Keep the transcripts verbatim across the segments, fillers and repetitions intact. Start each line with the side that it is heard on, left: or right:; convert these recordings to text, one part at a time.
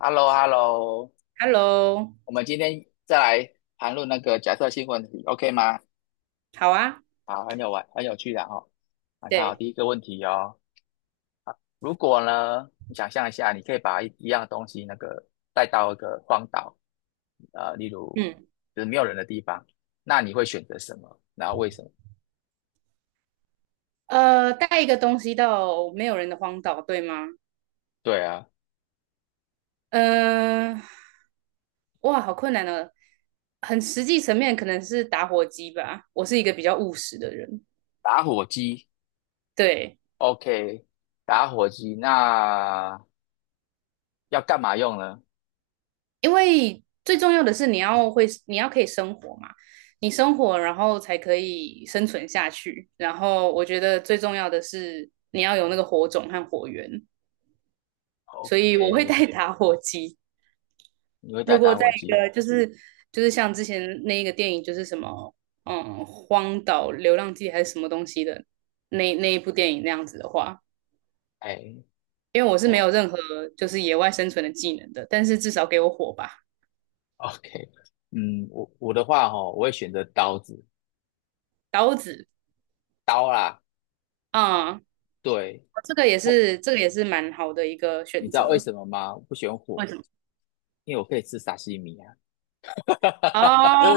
left: h e l l o h e l l o
right: Hello。
left: 我们今天再来谈论那个假设性问题，OK 吗？
right: 好啊。
left: 好，很有玩，很有趣的哈、哦来看好
right: 对。
left: 第一个问题哦，如果呢，你想象一下，你可以把一一样东西那个带到一个荒岛，呃，例如
right: 嗯，
left: 就是没有人的地方，那你会选择什么？然后为什么？
right: 呃，带一个东西到没有人的荒岛，对吗？
left: 对啊，
right: 嗯、呃哇，好困难哦。很实际层面可能是打火机吧，我是一个比较务实的人。
left: 打火机
right: 对，
left: ，OK，打火机，那要干嘛用呢
right: 因为最重要的是你要会，你要可以生活嘛，你生活然后才可以生存下去，然后我觉得最重要的是你要有那个火种和火源，所以我会
left: ？OK，
right: 带打火机。
left: 你会带
right: 如果
left: 打
right: 在
left: 火
right: 一
left: 机哦？
right: 个就是就是像之前那一个电影，就是什么嗯荒岛流浪记还是什么东西的，那那一部电影那样子的话，
left: 哎。
right: 因为我是没有任何就是野外生存的技能的，但是至少给我火吧。
left: OK，嗯，我我的话哈、我会选择刀子，
right: 刀子
left: 刀啦，
right: 啊、嗯哦，
left: 对，
right: 这个也
left: 不，
right: 是这个也是蛮好的一个
left: 你
right: 选
left: 知道为
right: 择。
left: 什么吗？我不喜欢火，
right: 为什么？
left: 因为我可以吃沙西米啊。
right: 啊？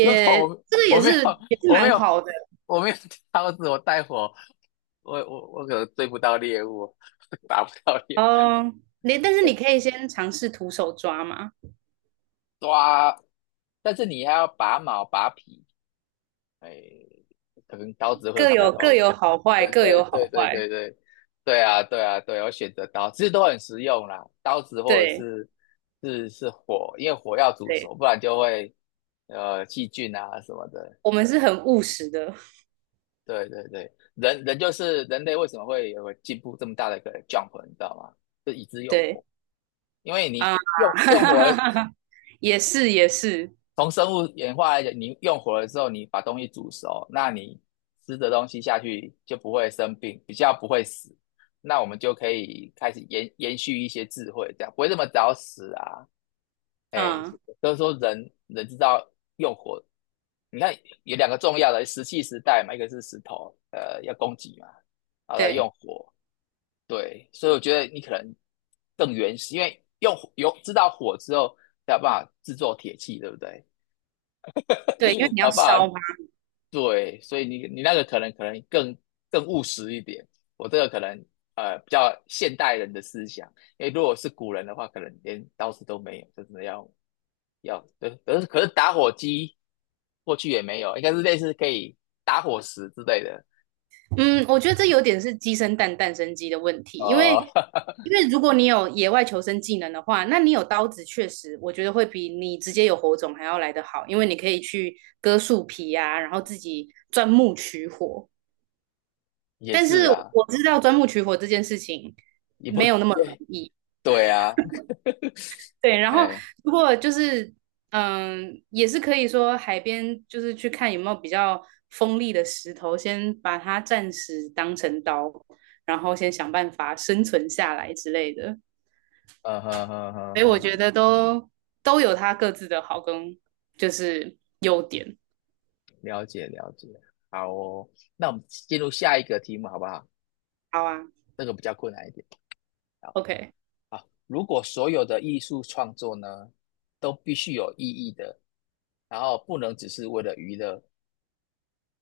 left: 如果我
right: 这个
left: 我
right: 也
left: 没有
right: 是也是
left: 我没
right: 蛮
left: 有
right: 好的
left: 我没有刀子，我带火，我我我可能追不到猎物，打不到猎物，
right: 哦。你但是你可以先尝试徒手抓嘛。
left: 抓。但是你还要拔毛拔皮，哎，可能刀子会
right: 各
left: 比较
right: 有
left: 方
right: 各
left: 便。
right: 有好坏，
left: 对
right: 各
left: 对
right: 有
left: 对
right: 好
left: 对
right: 坏。
left: 对对，对啊对啊对，我选择刀，其实都很实用啦，刀子或者
right: 对
left: 是是是火，因为火要煮
right: 对，
left: 熟，不然就会呃细菌啊什么的。
right: 我们是很务实的。
left: 对对对，人人就是人类为什么会有个进步这么大的一个 jump，你知道吗？就以致用
right: 对
left: 火，因为
right: 啊，
left: 你用用火
right: 也是也是。
left: 从生物演化来讲，你用火了之后，你把东西煮熟，那你吃的东西下去就不会生病，比较不会死。那我们就可以开始延延续一些智慧，这样不会这么早死啊。哎，
right: 嗯，
left: 都是说人人知道用火，你看有两个重要的石器时代嘛，一个是石头，呃，要供给嘛，然后再用
right: 对
left: 火。对，所以我觉得你可能更原始，因为用火有知道火之后，才有办法制作铁器，对不对？
right: 对，因为你要
left: 好不好？
right: 烧嘛。
left: 对，所以你你那个可能可能更更务实一点，我这个可能呃比较现代人的思想，因为如果是古人的话，可能连刀子都没有，真的要要，对，可是可是打火机过去也没有，应该是类似可以打火石之类的，
right: 嗯，我觉得这有点是鸡生蛋，蛋生鸡的问题，因为
left: 呃，
right: 因为如果你有野外求生技能的话，那你有刀子，确实我觉得会比你直接有火种还要来得好，因为你可以去割树皮啊，然后自己钻木取火。
left: 也
right: 但
left: 是
right: 是
left: 啊，
right: 我知道钻木取火这件事情
left: 也不
right: 没有那么容
left: 对，
right: 易。
left: 对啊，
right: 对，然后
left: 哎，
right: 如果就是嗯，也是可以说海边就是去看有没有比较锋利的石头，先把它暂时当成刀，然后先想办法生存下来之类的。
left: 嗯哼哼哼
right: 所以我觉
left: 哼，
right: 得都都有它各自的好跟就是优点。
left: 了解了解，好哦，那我们进入下一个题目好不好？
right: 好啊
left: 这个比较困难一点。
right: ，OK。
left: 如果所有的艺术创作呢，都必须有意义的，然后不能只是为了娱乐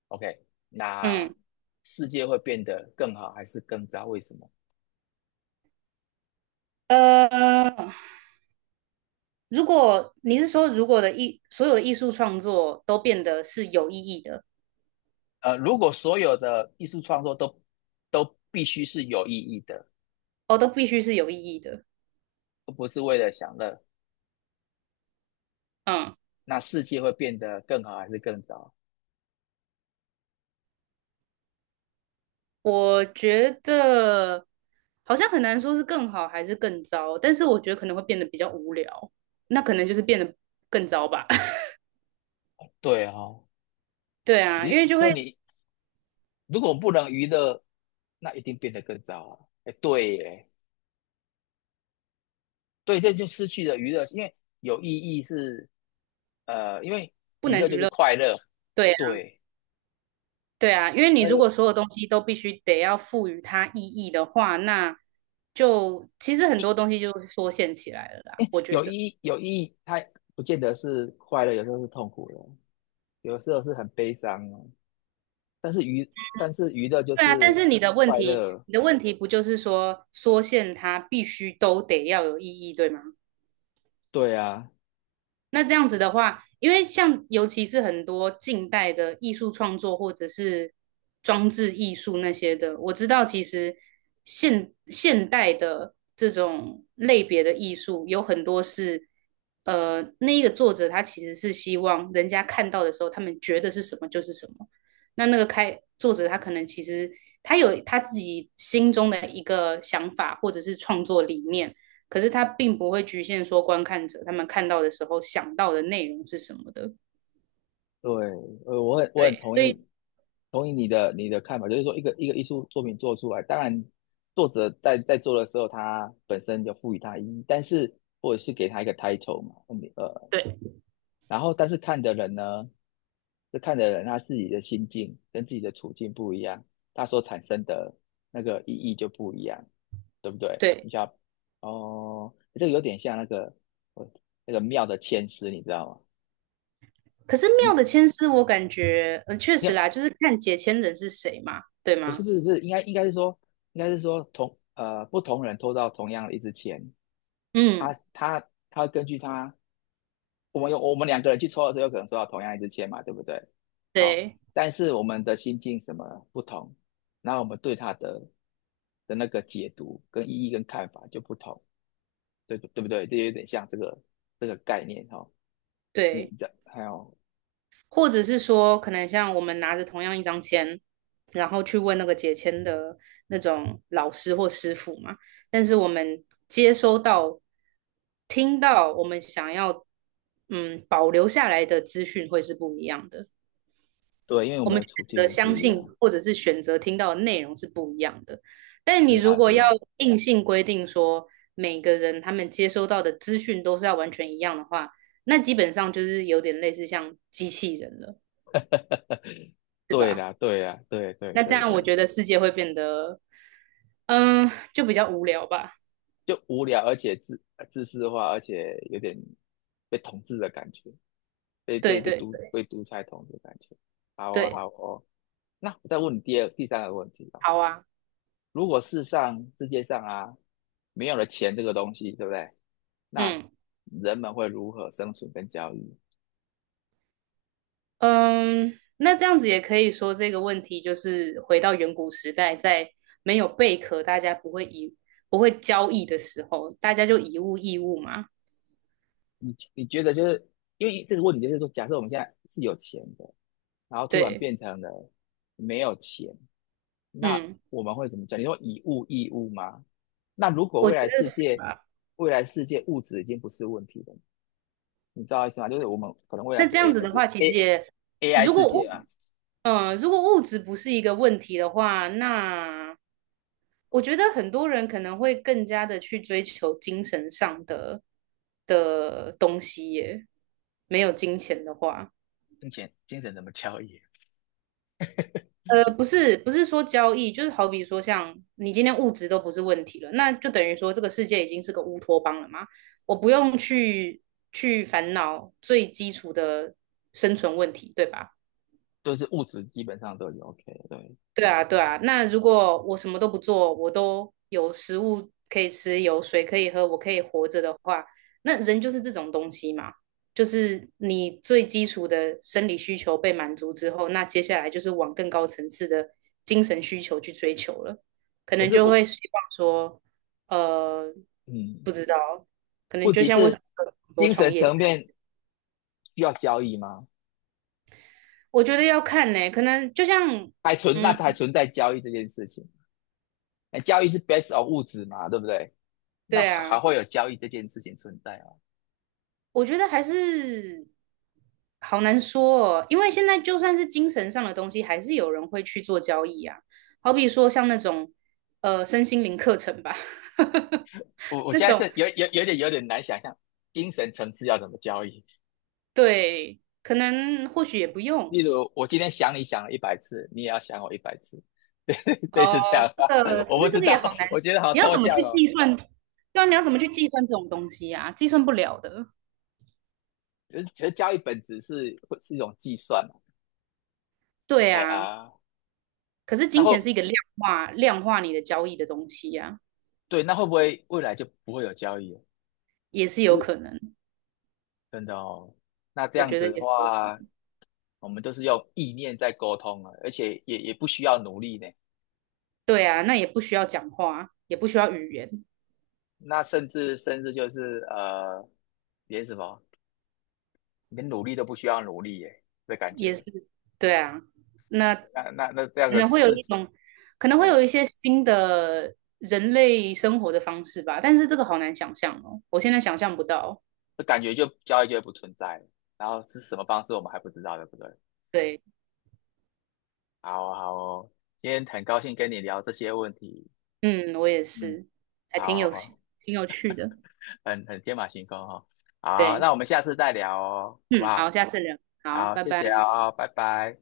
left: ，OK，那
right: 嗯，
left: 世界会变得更好还是更糟？为什么？
right: 呃，如果你是说如果的艺所有的艺术创作都变得是有意义的，
left: 呃，如果所有的艺术创作都都必须是有意义的，
right: 哦，都必须是有意义的。
left: 而不是为了享乐，
right: 嗯。
left: 那世界会变得更好还是更糟？
right: 我觉得好像很难说是更好还是更糟，但是我觉得可能会变得比较无聊，那可能就是变得更糟吧。
left: 对哦，
right: 对啊，因
left: 你
right: 为就
left: 说
right: 会，
left: 你如果不能娱乐，那一定变得更糟啊！哎，对耶。对，这就失去了娱乐，因为有意义是，呃，因为娱乐就是快乐，
right: 对啊，
left: 对，
right: 对啊，因为你
left: 而
right: 如果
left: 有
right: 所有东西都必须得要赋予它意义的话，那就其实很多
left: 意
right: 东西就缩限起来了啦，我觉
left: 有意
right: 得。
left: 义有意义，它不见得是快乐，有时候是痛苦的，有时候是很悲伤的，但是娱但是娱乐就
right: 对啊，但
left: 是
right: 是你的问
left: 快
right: 题，
left: 乐，
right: 你的问题不就是说缩限它必须都得要有意义，对吗？
left: 对啊，
right: 那这样子的话，因为像尤其是很多近代的艺术创作或者是装置艺术那些的，我知道其实现现代的这种类别的艺术有很多是，呃，那一个作者他其实是希望人家看到的时候，他们觉得是什么就是什么。那那个开作者他可能其实他有他自己心中的一个想法或者是创作理念，可是他并不会局限说观看者他们看到的时候想到的内容是什么的。
left: 对，呃，我很我很
right: 对，
left: 同
right: 所以
left: 意同意你的你的看法，就是说一个一个艺术作品做出来，当然作者在在做的时候，他本身就赋予它意义，但是或者是给他一个 title 嘛，呃。
right: 对
left: 然后但是看的人呢，就看的人他自己的心境跟自己的处境不一样，他所产生的那个意义就不一样，对不对？
right: 对。
left: 你想，哦，这个有点像那个我那个庙的签诗，你知道吗？
right: 可是妙
left: 你
right: 的签诗，我感觉嗯确实啦，
left: 你
right: 就是看解签人是谁嘛，对
left: 不是
right: 吗？
left: 不是不是，应该应该是说应该是说同呃不同人抽到同样的一支签，
right: 嗯，
left: 他他他根据他，我们有我们两个人去抽的时候，有可能抽到同样一支签嘛，对不对？好、
right: 对
left: 但是我们的心境什么不同，然后我们对他的的那个解读跟意义跟看法就不同，对对不对？这有点像这个这个概念哦。你
right: 对。
left: 这还有
right: 或者是说可能像我们拿着同样一张签，然后去问那个解签的那种老师或师傅嘛，但是我们接收到、听到我们想要嗯保留下来的资讯会是不一样的。
left: 对，因为我
right: 我
left: 们
right: 们
left: 的
right: 选
left: 处
right: 择
left: 境不
right: 相
left: 一
right: 信
left: 样，
right: 或者是选择听到的内容是不一样的。但
left: 是
right: 你如
left: 啊是
right: 果要
left: 啊，
right: 硬性规定说每个人他们接收到的资讯都是要完全一样的话，那基本上就是有点类似像机器人了。
left: 对啦对啦，对对
right: 那这
left: 对
right: 样我
left: 对，
right: 觉得世界会变得，嗯，就比较无聊吧。
left: 就无聊而且自自私化，而且有点被统治的感觉。被被
right: 对
left: 被
right: 对
left: 独被独裁统治的感觉。好哦，
right: 对。
left: 好哦。那我再问你第二、第三个问题哦。
right: 好啊。
left: 如果世上、世界上啊，没有了钱这个东西，对不对？那
right: 嗯。
left: 人们会如何生存跟交易？
right: 嗯，那这样子也可以说这个问题就是回到远古时代，在没有贝壳，大家不会以不会交易的时候，大家就以物易物嘛。
left: 你你觉得就是因为这个问题，就是说，假设我们现在是有钱的，然后突然
right: 对。
left: 变成了没有钱，那
right: 嗯，
left: 我们会怎么讲？你说以物易物吗？那如果
right: 我
left: 未
right: 觉
left: 来
right: 得
left: 世
right: 是
left: 界，
right: 吧？
left: 未来世界物质已经不是问题了。你知道意思吗？就是我们可能未来
right: 那这
left: 是
right: 样子
left: AI
right: 的
left: 是
right: 话，其实
left: A
right: 也
left: AI
right: 如
left: 世
right: 果
left: 界
right: 物，
left: 啊，
right: 嗯，如果物质不是一个问题的话，那我觉得很多人可能会更加的去追求精神上的的东西耶，没有金钱的话。
left: 金钱精神怎么交易，
right: 呃，不是，不是说交易，就是好比说，像你今天物质都不是问题了，那就等于说这个世界已经是个乌托邦了嘛。我不用去去烦恼最基础的生存问题，对吧？
left: 都是物质基本上都有 OK 对。
right: 对啊，对啊。那如果我什么都不做，我都有食物可以吃，有水可以喝，我可以活着的话，那人就是这种东西嘛，就是你最基础的生理需求被满足之后，那接下来就是往更高层次的精神需求去追求了，可
left: 可
right: 能
left: 是
right: 就
left: 我
right: 会希望说，呃，
left: 嗯，
right: 不知道，可能
left: 问
right: 就
left: 题
right: 像为什
left: 是
right: 么很多
left: 精
right: 创
left: 神
right: 业家
left: 层面需要交易吗？
right: 我觉得要看呢、可能就像。
left: 还存那
right: 嗯，
left: 还存在交易这件事情？哎，交易是 based on 物质嘛，对不对？那
right: 对
left: 还
right: 啊，
left: 会有交易这件事情存在啊？
right: 我觉得还是。好难说哦，因为现在就算是精神上的东西，还是有人会去做交易啊。好比说像那种呃身心灵课程吧，
left: 我 我
right: 那
left: 现在
right: 种
left: 是有有有点有点难想象精神层次要怎么交易。
right: 对，可能或许也不用
left: 例如我今天想你想了一百次，你也要想我一百次，类似这样
right: 哦。这
left: 吧？
right: 个 可
left: 我不
right: 是这
left: 知
right: 个也
left: 道，
right: 好
left: 我
right: 难，
left: 觉得好
right: 你要
left: 抽
right: 怎么
left: 象
right: 去
left: 哦。
right: 计算？对啊，你要怎么去计算这种东西啊？计算不了的。
left: 其实觉得交易本质是是一种计算嘛？
right: 对
left: 哎
right: 啊，
left: 呀，
right: 可是
left: 那
right: 金
left: 会
right: 钱是一个量化量化你的交易的东西呀、
left: 对，那会不会未来就不会有交易了？
right: 也是
left: 就
right: 有
left: 是
right: 可能。
left: 真的哦。那这
right: 我
left: 样
right: 觉得
left: 子的
right: 也是有可
left: 话，
right: 能。
left: 我们都是用意念在沟通了，而且也也不需要努力呢。
right: 对啊，那也不需要讲话，也不需要语言。
left: 那甚至甚至就是呃，连什么连努力都不需要努力耶，这感
right: 也是，
left: 觉。
right: 对啊，那可
left: 那那那这样的
right: 能会有
left: 事
right: 一
left: 情，
right: 种，可能会
left: 哎、
right: 有一些新的人类生活的方式吧，但是这个好难想象哦，我现在想象不到。
left: 就感觉就交易就会不存在了然后是什么方式我们还不知道，对不对？
right: 对，
left: 好哦好哦，今天很高兴跟你聊这些问题，
right: 嗯，我也
left: 嗯，
right: 是，还
left: 好
right: 挺有
left: 哦，
right: 挺有趣的。
left: 很很天马行空哦。好，
right: 对，
left: 那我们下次再聊哦，好不
right: 嗯，
left: 好？
right: 好，下次聊，好，
left: 好，
right: 拜
left: 谢
right: 拜。
left: 谢哦，拜拜。